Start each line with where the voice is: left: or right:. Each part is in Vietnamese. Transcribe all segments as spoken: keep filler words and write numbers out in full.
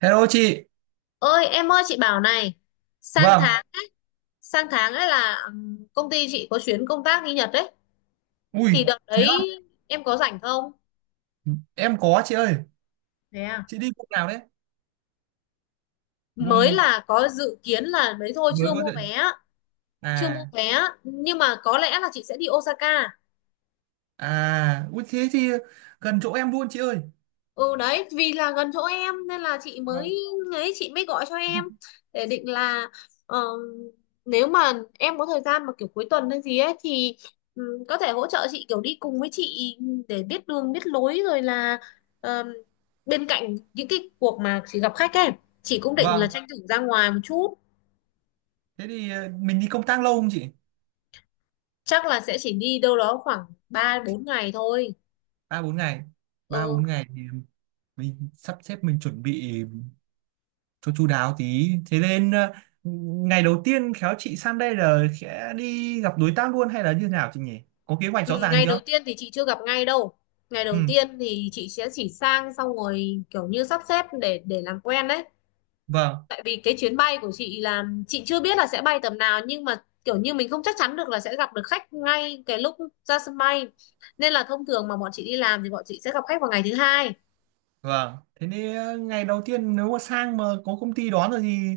right: Hello chị.
left: ơi em ơi chị bảo này. sang
right: Vâng.
left: tháng sang tháng ấy là ừm, công ty chị có chuyến công tác đi Nhật đấy. Thì
right: Ui,
left: đợt
right: thế á?
left: đấy em có rảnh không?
right: Em có chị ơi.
left: Thế à?
right: Chị đi vùng nào đấy?
left: Mới
right: Vùng
left: là có dự kiến là đấy thôi,
right: mới
left: chưa
right: có
left: mua
right: thể.
left: vé. Chưa mua
right: À,
left: vé nhưng mà có lẽ là chị sẽ đi Osaka.
right: à, ui thế thì gần chỗ em luôn chị ơi.
left: Ừ đấy, vì là gần chỗ em nên là chị
right: Vâng.
left: mới ấy chị mới gọi cho em. Để định là ờ, nếu mà em có thời gian mà kiểu cuối tuần hay gì ấy thì ừ, có thể hỗ trợ chị, kiểu đi cùng với chị để biết đường biết lối. Rồi là ờ, bên cạnh những cái cuộc mà chị gặp khách ấy, chị cũng định là
right: Vâng.
left: tranh thủ ra ngoài một chút.
right: Thế thì ờ, mình đi công tác lâu không chị?
left: Chắc là sẽ chỉ đi đâu đó khoảng ba bốn ngày thôi.
right: Ba bốn ngày. Ba
left: Ừ.
right: bốn ngày thì mình sắp xếp, mình chuẩn bị cho chu đáo tí. Thế nên ờ, ngày đầu tiên khéo chị sang đây là sẽ đi gặp đối tác luôn hay là như nào chị nhỉ? Có kế hoạch rõ
left: Ừ,
right: ràng
left: ngày đầu
right: chưa?
left: tiên thì chị chưa gặp ngay đâu. Ngày
right: Ừ,
left: đầu tiên thì chị sẽ chỉ sang xong rồi kiểu như sắp xếp để để làm quen đấy.
right: vâng.
left: Tại vì cái chuyến bay của chị là chị chưa biết là sẽ bay tầm nào, nhưng mà kiểu như mình không chắc chắn được là sẽ gặp được khách ngay cái lúc ra sân bay. Nên là thông thường mà bọn chị đi làm thì bọn chị sẽ gặp khách vào ngày thứ hai.
right: Vâng, thế nên ờ, ngày đầu tiên nếu mà sang mà có công ty đón rồi thì,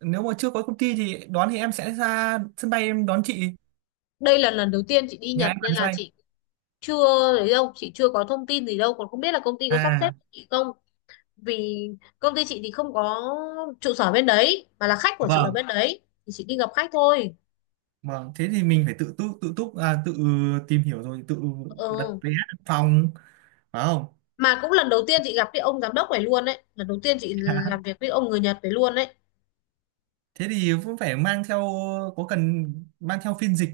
right: nếu mà chưa có công ty thì đón thì em sẽ ra sân bay em đón chị,
left: Đây là lần đầu tiên chị đi
right: nhà
left: Nhật
right: em
left: nên
right: ở sân
left: là
right: bay.
left: chị chưa đấy đâu, chị chưa có thông tin gì đâu, còn không biết là công ty có sắp xếp
right: À,
left: cho chị không. Vì công ty chị thì không có trụ sở bên đấy, mà là khách của chị ở
right: vâng,
left: bên đấy, thì chị đi gặp khách thôi.
right: vâng, thế thì mình phải tự túc tự túc à, tự tìm hiểu rồi tự đặt
left: Ừ.
right: vé đặt phòng phải không?
left: Mà cũng lần đầu tiên chị gặp cái ông giám đốc này luôn đấy, lần đầu tiên chị làm việc với ông người Nhật này luôn đấy.
right: Thế thì cũng phải mang theo, có cần mang theo phiên dịch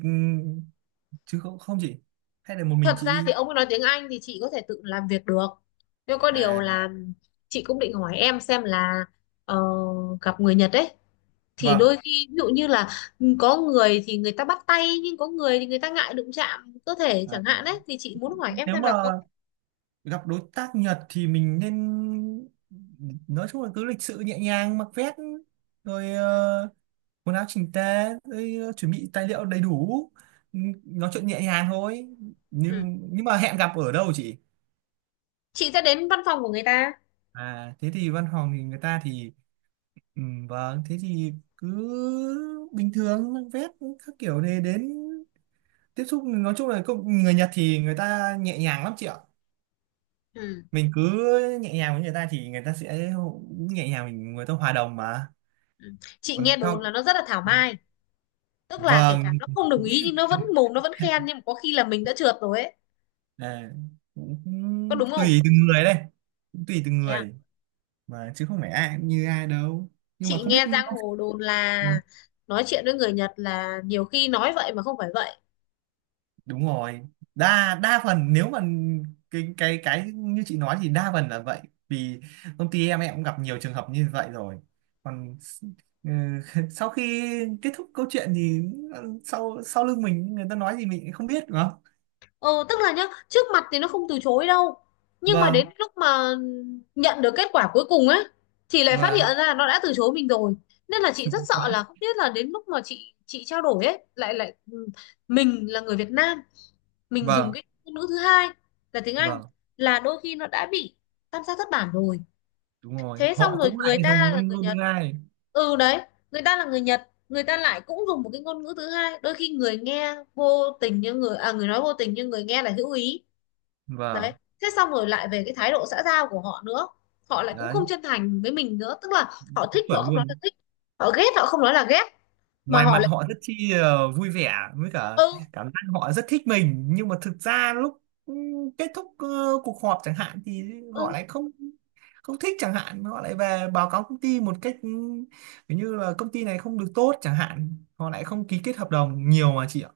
right: chứ không không chị? Hay là một mình
left: Thật
right: chị
left: ra thì
right: đi?
left: ông ấy nói tiếng Anh thì chị có thể tự làm việc được, nhưng có điều
right: À,
left: là chị cũng định hỏi em xem là ờ, gặp người Nhật ấy thì
right: vâng.
left: đôi khi ví dụ như là có người thì người ta bắt tay, nhưng có người thì người ta ngại đụng chạm cơ thể
right: À.
left: chẳng hạn đấy, thì chị muốn hỏi em
right: Nếu
left: xem
right: mà
left: là có.
right: gặp đối tác Nhật thì mình nên nói chung là cứ lịch sự nhẹ nhàng, mặc vest rồi ờ, quần áo chỉnh tề rồi, ờ, chuẩn bị tài liệu đầy đủ. Ừ, nói chuyện nhẹ nhàng thôi.
left: Ừ.
right: Nhưng nhưng mà hẹn gặp ở đâu chị?
left: Chị sẽ đến văn phòng của người ta.
right: À thế thì văn phòng thì người ta thì, ừ, vâng thế thì cứ bình thường mặc vest các kiểu này đến tiếp xúc. Nói chung là công- người Nhật thì người ta nhẹ nhàng lắm chị ạ.
left: Ừ.
right: Mình cứ nhẹ nhàng với người ta thì người ta sẽ nhẹ nhàng, mình người ta hòa đồng mà.
left: Ừ. Chị
right: Còn
left: nghe đồn
right: cho
left: là nó rất là thảo mai, tức là kể cả
right: vâng,
left: nó không đồng ý nhưng nó vẫn mồm, nó vẫn khen, nhưng mà có khi là mình đã trượt rồi ấy,
right: à, cũng
left: có đúng không?
right: tùy từng người đây, cũng tùy từng
left: Thế à?
right: người mà, chứ không phải ai cũng như ai đâu, nhưng mà
left: Chị
right: không biết
left: nghe giang
right: ông...
left: hồ đồn là nói chuyện với người Nhật là nhiều khi nói vậy mà không phải vậy.
right: Đúng rồi, đa đa phần nếu mà cái cái cái như chị nói thì đa phần là vậy. Vì công ty em em cũng gặp nhiều trường hợp như vậy rồi. Còn ừ, sau khi kết thúc câu chuyện thì ờ, sau sau lưng mình người ta nói gì mình cũng không biết đúng không.
left: Ừ, tức là nhá, trước mặt thì nó không từ chối đâu, nhưng mà đến
right: Vâng,
left: lúc mà nhận được kết quả cuối cùng ấy thì lại phát
right: vâng.
left: hiện ra là nó đã từ chối mình rồi. Nên là chị rất sợ là không biết là đến lúc mà chị chị trao đổi ấy. Lại lại ừ, Mình là người Việt Nam, mình dùng
right: Vâng,
left: cái ngôn ngữ thứ hai là tiếng Anh,
right: vâng,
left: là đôi khi nó đã bị tam sao thất bản rồi.
right: đúng rồi,
left: Thế xong
right: họ
left: rồi
right: cũng lại
left: người
right: dùng
left: ta là
right: ngôn
left: người
right: ngữ
left: Nhật.
right: ai.
left: Ừ đấy, người ta là người Nhật, người ta lại cũng dùng một cái ngôn ngữ thứ hai, đôi khi người nghe vô tình như người à người nói vô tình nhưng người nghe là hữu ý, đấy.
right: Vâng.
left: Thế xong rồi lại về cái thái độ xã giao của họ nữa, họ lại cũng
right: Đấy,
left: không chân thành với mình nữa, tức là họ thích họ
right: chuẩn
left: không nói là
right: luôn,
left: thích, họ ghét họ không nói là ghét, mà
right: ngoài
left: họ
right: mặt
left: lại.
right: họ rất chi ờ, vui vẻ với cả
left: Ừ.
right: cảm giác họ rất thích mình, nhưng mà thực ra lúc ừ, kết thúc ờ, cuộc họp chẳng hạn thì
left: Ừ.
right: họ lại không, không thích chẳng hạn, họ lại về báo cáo công ty một cách ừ, kiểu như là công ty này không được tốt chẳng hạn, họ lại không ký kết hợp đồng nhiều mà chị ạ.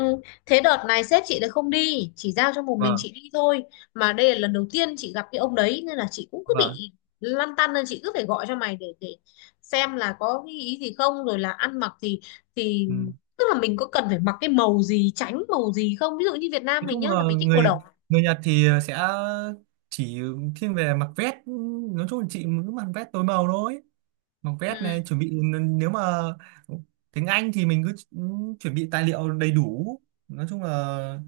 left: Ừ. Thế đợt này sếp chị lại không đi, chỉ giao cho một mình
right: Vâng,
left: chị đi thôi. Mà đây là lần đầu tiên chị gặp cái ông đấy nên là chị cũng cứ
right: vâng.
left: bị lăn tăn, nên chị cứ phải gọi cho mày để để xem là có cái ý gì không, rồi là ăn mặc thì thì
right: Ừ,
left: tức là mình có cần phải mặc cái màu gì, tránh màu gì không, ví dụ như Việt Nam
right: nói
left: mình
right: chung
left: nhá
right: là
left: là mình thích màu
right: người
left: đỏ.
right: người Nhật thì sẽ chỉ thiên về mặc vest. Ừ, nói chung là chị cứ mặc vest tối màu thôi, mặc vest
left: Ừ.
right: này chuẩn bị. Nếu mà tiếng Anh thì mình cứ chuẩn bị tài liệu đầy đủ. Nói chung là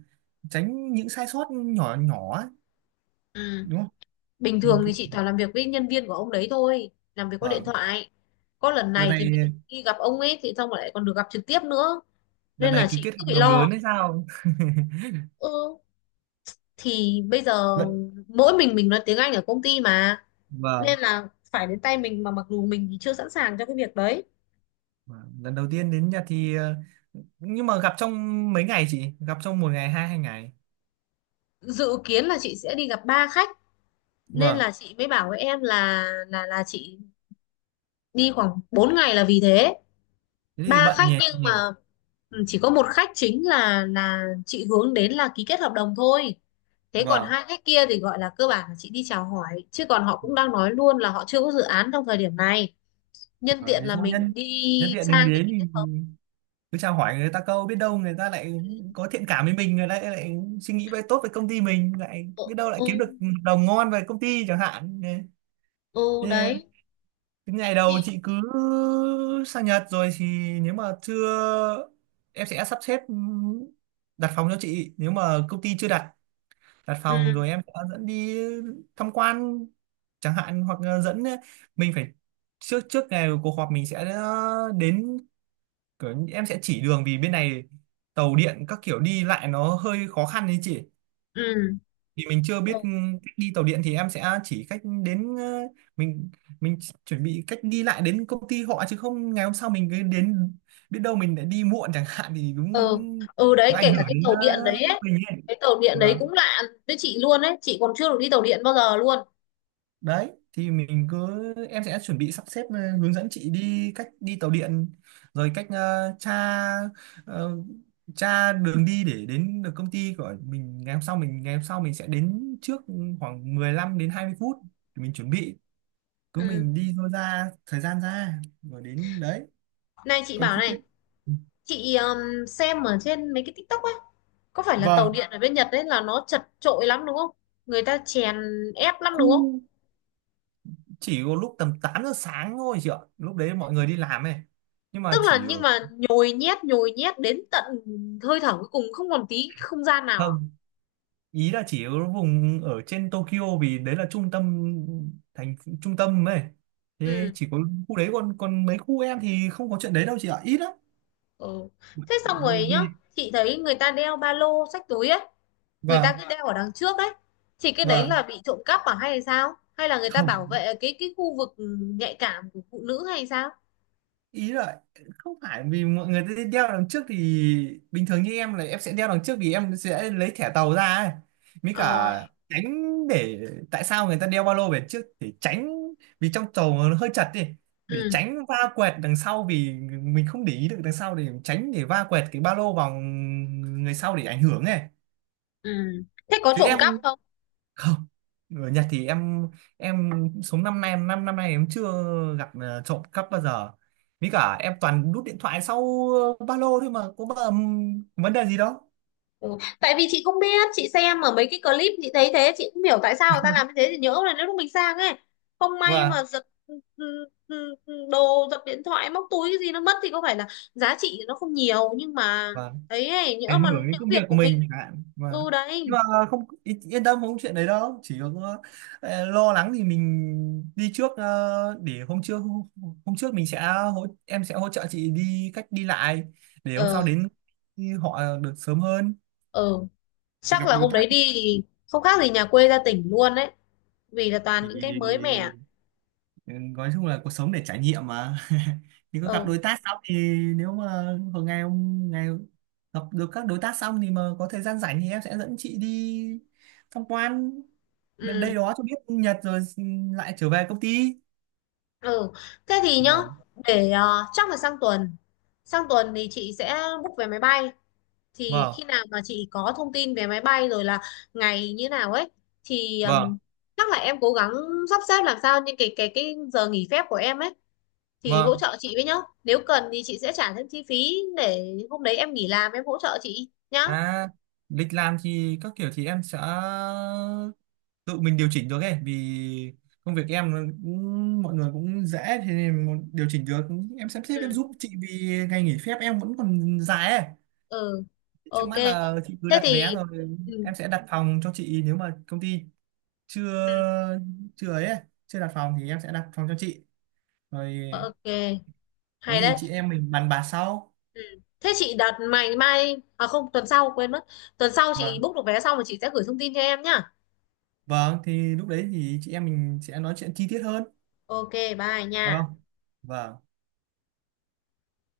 right: tránh những sai sót nhỏ nhỏ ấy,
left: Ừ.
right: đúng không?
left: Bình
right: Mình
left: thường thì
right: cứ,
left: chị toàn làm việc với nhân viên của ông đấy thôi, làm việc qua điện
right: vâng.
left: thoại. Có lần
right: Đợt
left: này thì mới được
right: này,
left: đi gặp ông ấy, thì xong rồi lại còn được gặp trực tiếp nữa,
right: đợt
left: nên là
right: này ký
left: chị
right: kết
left: cứ
right: hợp
left: bị
right: đồng lớn
left: lo.
right: hay sao?
left: Ừ, thì bây giờ
right: Lần-,
left: mỗi mình mình nói tiếng Anh ở công ty mà,
right: vâng.
left: nên là phải đến tay mình, mà mặc dù mình thì chưa sẵn sàng cho cái việc đấy.
right: Vâng. Lần đầu tiên đến Nhật thì ờ, nhưng mà gặp trong mấy ngày, chị gặp trong một ngày, hai hai ngày?
left: Dự kiến là chị sẽ đi gặp ba khách, nên
right: Vâng,
left: là chị mới bảo với em là là là chị đi khoảng bốn ngày là vì thế.
right: thế thì
left: Ba
right: bận
left: khách,
right: nhỉ,
left: nhưng
right: nhỉ.
left: mà ừ, chỉ có một khách chính là là chị hướng đến là ký kết hợp đồng thôi. Thế còn
right: Vâng,
left: hai khách kia thì gọi là cơ bản là chị đi chào hỏi, chứ còn họ cũng đang nói luôn là họ chưa có dự án trong thời điểm này. Nhân
right: Vâng,
left: tiện
right: thế
left: là
right: thôi
left: mình
right: nhân nhân
left: đi
right: tiện đừng
left: sang thì
right: đến
left: mình kết
right: thì
left: hợp.
right: cứ chào hỏi người ta câu, biết đâu người ta lại có thiện cảm với mình, người ta lại suy nghĩ về tốt về công ty mình, lại
left: Ừ,
right: biết đâu lại
left: ừ.
right: kiếm được hợp đồng ngon về công ty chẳng hạn.
left: Ừ
right: Thế
left: đấy
right: cái ngày đầu
left: thì.
right: chị cứ sang Nhật rồi thì nếu mà chưa, em sẽ sắp xếp đặt phòng cho chị nếu mà công ty chưa đặt, đặt phòng
left: Ừ.
right: rồi em sẽ dẫn đi tham quan chẳng hạn, hoặc là dẫn mình phải trước trước ngày cuộc họp mình sẽ đến, kiểu em sẽ chỉ đường vì bên này tàu điện các kiểu đi lại nó hơi khó khăn đấy chị.
left: Ừ.
right: Vì mình chưa
left: Ừ.
right: biết ừ, cách đi tàu điện thì em sẽ chỉ cách đến ờ, mình mình chỉ- chuẩn bị cách đi lại đến công ty họ, chứ không ngày hôm sau mình cứ đến biết đâu mình lại đi muộn chẳng hạn thì đúng,
left: ừ, ừ
right: nó
left: đấy,
right: ảnh
left: kể cả
right: hưởng
left: cái
right: đến
left: tàu
right: ờ,
left: điện đấy ấy.
right: mình ấy.
left: Cái tàu điện đấy
right: Vâng.
left: cũng lạ với chị luôn đấy, chị còn chưa được đi tàu điện bao giờ luôn.
right: Đấy thì mình cứ, em sẽ chuẩn bị sắp xếp ờ, hướng dẫn chị đi cách đi tàu điện, rồi cách ờ, tra ờ, tra đường đi để đến được công ty của mình. Ngày hôm sau mình ngày hôm sau mình sẽ đến trước khoảng mười lăm đến hai mươi phút, thì mình chuẩn bị, cứ
left: Ừ.
right: mình đi thôi, ra thời gian ra rồi đến đấy.
left: Này chị
right: Còn
left: bảo
right: khi biết,
left: này, chị um, xem ở trên mấy cái TikTok ấy, có phải là tàu
right: vâng,
left: điện ở bên Nhật đấy là nó chật chội lắm đúng không? Người ta chèn ép lắm đúng không?
right: khu chỉ có lúc tầm tám giờ sáng thôi chị ạ, lúc đấy mọi người đi làm ấy, nhưng
left: Tức
right: mà
left: là
right: chỉ ở,
left: nhưng mà nhồi nhét nhồi nhét đến tận hơi thở cuối cùng không còn tí không gian nào à?
right: vâng. Ý là chỉ ở vùng ở trên Tokyo vì đấy là trung tâm thành trung tâm ấy. Thế
left: Ừ.
right: chỉ có khu đấy, còn còn mấy khu em thì không có chuyện đấy đâu chị ạ, ít lắm.
left: Ừ. Thế xong rồi nhá,
right: Vì
left: chị thấy người ta đeo ba lô xách túi ấy, người ta
right: và
left: cứ đeo ở đằng trước đấy, thì cái đấy
right: và
left: là bị trộm cắp à, hay là sao, hay là người ta bảo
right: không,
left: vệ cái cái khu vực nhạy cảm của phụ nữ hay sao?
right: ý là không phải, vì mọi người sẽ đeo đằng trước thì bình thường, như em là em sẽ đeo đằng trước vì em sẽ lấy thẻ tàu ra ấy. Mới cả
left: Ờ.
right: tránh, để tại sao người ta đeo ba lô về trước, để tránh vì trong tàu nó hơi chật đi, để
left: Ừ.
right: tránh va quẹt đằng sau, vì mình không để ý được đằng sau, để tránh để va quẹt cái ba lô vào người sau để ảnh hưởng này.
left: Ừ. Thế có
right: Chứ
left: trộm cắp
right: em
left: không?
right: không, người Nhật thì em em sống năm nay, năm năm năm nay em chưa gặp ờ, trộm cắp bao giờ. Với cả em toàn đút điện thoại sau ờ, ba lô thôi mà có bao, vấn đề gì đâu.
left: Ừ. Tại vì chị không biết, chị xem ở mấy cái clip chị thấy thế, chị không hiểu tại sao người ta làm như thế, thì nhỡ là nếu lúc mình sang ấy không may
right: Và
left: mà giật ừ, ừ, ừ, ừ, đồ, giật điện thoại, móc túi cái gì nó mất, thì có phải là giá trị nó không nhiều nhưng mà
right: và
left: ấy ấy, nhỡ
right: Ảnh
left: mà
right: hưởng đến
left: nhỡ
right: công việc
left: việc
right: của
left: của
right: mình
left: mình.
right: à, và
left: Ừ đấy.
right: nhưng mà không ý- yên tâm không có chuyện đấy đâu. Chỉ có ờ, lo lắng thì mình đi trước ờ, để hôm trước hôm trước mình sẽ hỗ, em sẽ hỗ trợ chị đi cách đi lại, để hôm sau
left: ờ
right: đến họ được sớm hơn,
left: ừ,
right: để
left: Chắc
right: gặp
left: là
right: đối
left: hôm đấy
right: tác.
left: đi thì không khác gì nhà quê ra tỉnh luôn đấy, vì là
right: Thì
left: toàn những cái mới mẻ.
right: ừ, nói chung là cuộc sống để trải nghiệm mà. Thì có gặp đối
left: Ừ.
right: tác xong thì nếu mà một ngày ông ngày gặp được các đối tác xong thì mà có thời gian rảnh thì em sẽ dẫn chị đi tham quan đ- đây
left: Ừ.
right: đó cho biết Nhật rồi ừ, lại trở về công ty.
left: Ừ. Thế thì nhá,
right: Vâng,
left: để ờ, chắc là sang tuần sang tuần thì chị sẽ book vé máy bay. Thì
right: vâng.
left: khi nào mà chị có thông tin về máy bay rồi là ngày như nào ấy thì ừm,
right: Vâng,
left: chắc là em cố gắng sắp xếp làm sao những cái cái cái giờ nghỉ phép của em ấy thì hỗ
right: vâng.
left: trợ chị với nhá. Nếu cần thì chị sẽ trả thêm chi phí để hôm đấy em nghỉ làm, em hỗ trợ chị nhá.
right: À, lịch làm thì các kiểu thì em sẽ tự mình điều chỉnh được ấy, vì công việc em nó cũng, mọi người cũng dễ, thế nên một- điều chỉnh được. Em sắp xếp em
left: Ừ.
right: giúp chị vì ngày nghỉ phép em vẫn còn dài ấy.
left: Ừ.
right: Trước
left: OK.
right: mắt là chị cứ
left: Thế
right: đặt
left: thì
right: vé rồi
left: ừ,
right: em sẽ đặt phòng cho chị nếu mà công ty chưa,
left: ừ,
right: chưa ấy ấy, chưa đặt phòng thì em sẽ đặt phòng cho chị rồi.
left: OK.
right: Có
left: Hay
right: gì
left: đấy.
right: chị em mình bàn bạc sau.
left: Ừ. Thế chị đặt mày mai à, không, tuần sau quên mất. Tuần sau chị
right: Vâng.
left: book được vé xong rồi chị sẽ gửi thông tin cho em nhá.
right: Vâng, thì lúc đấy thì chị em mình sẽ nói chuyện chi tiết hơn,
left: OK, bye nha.
right: được không? Vâng.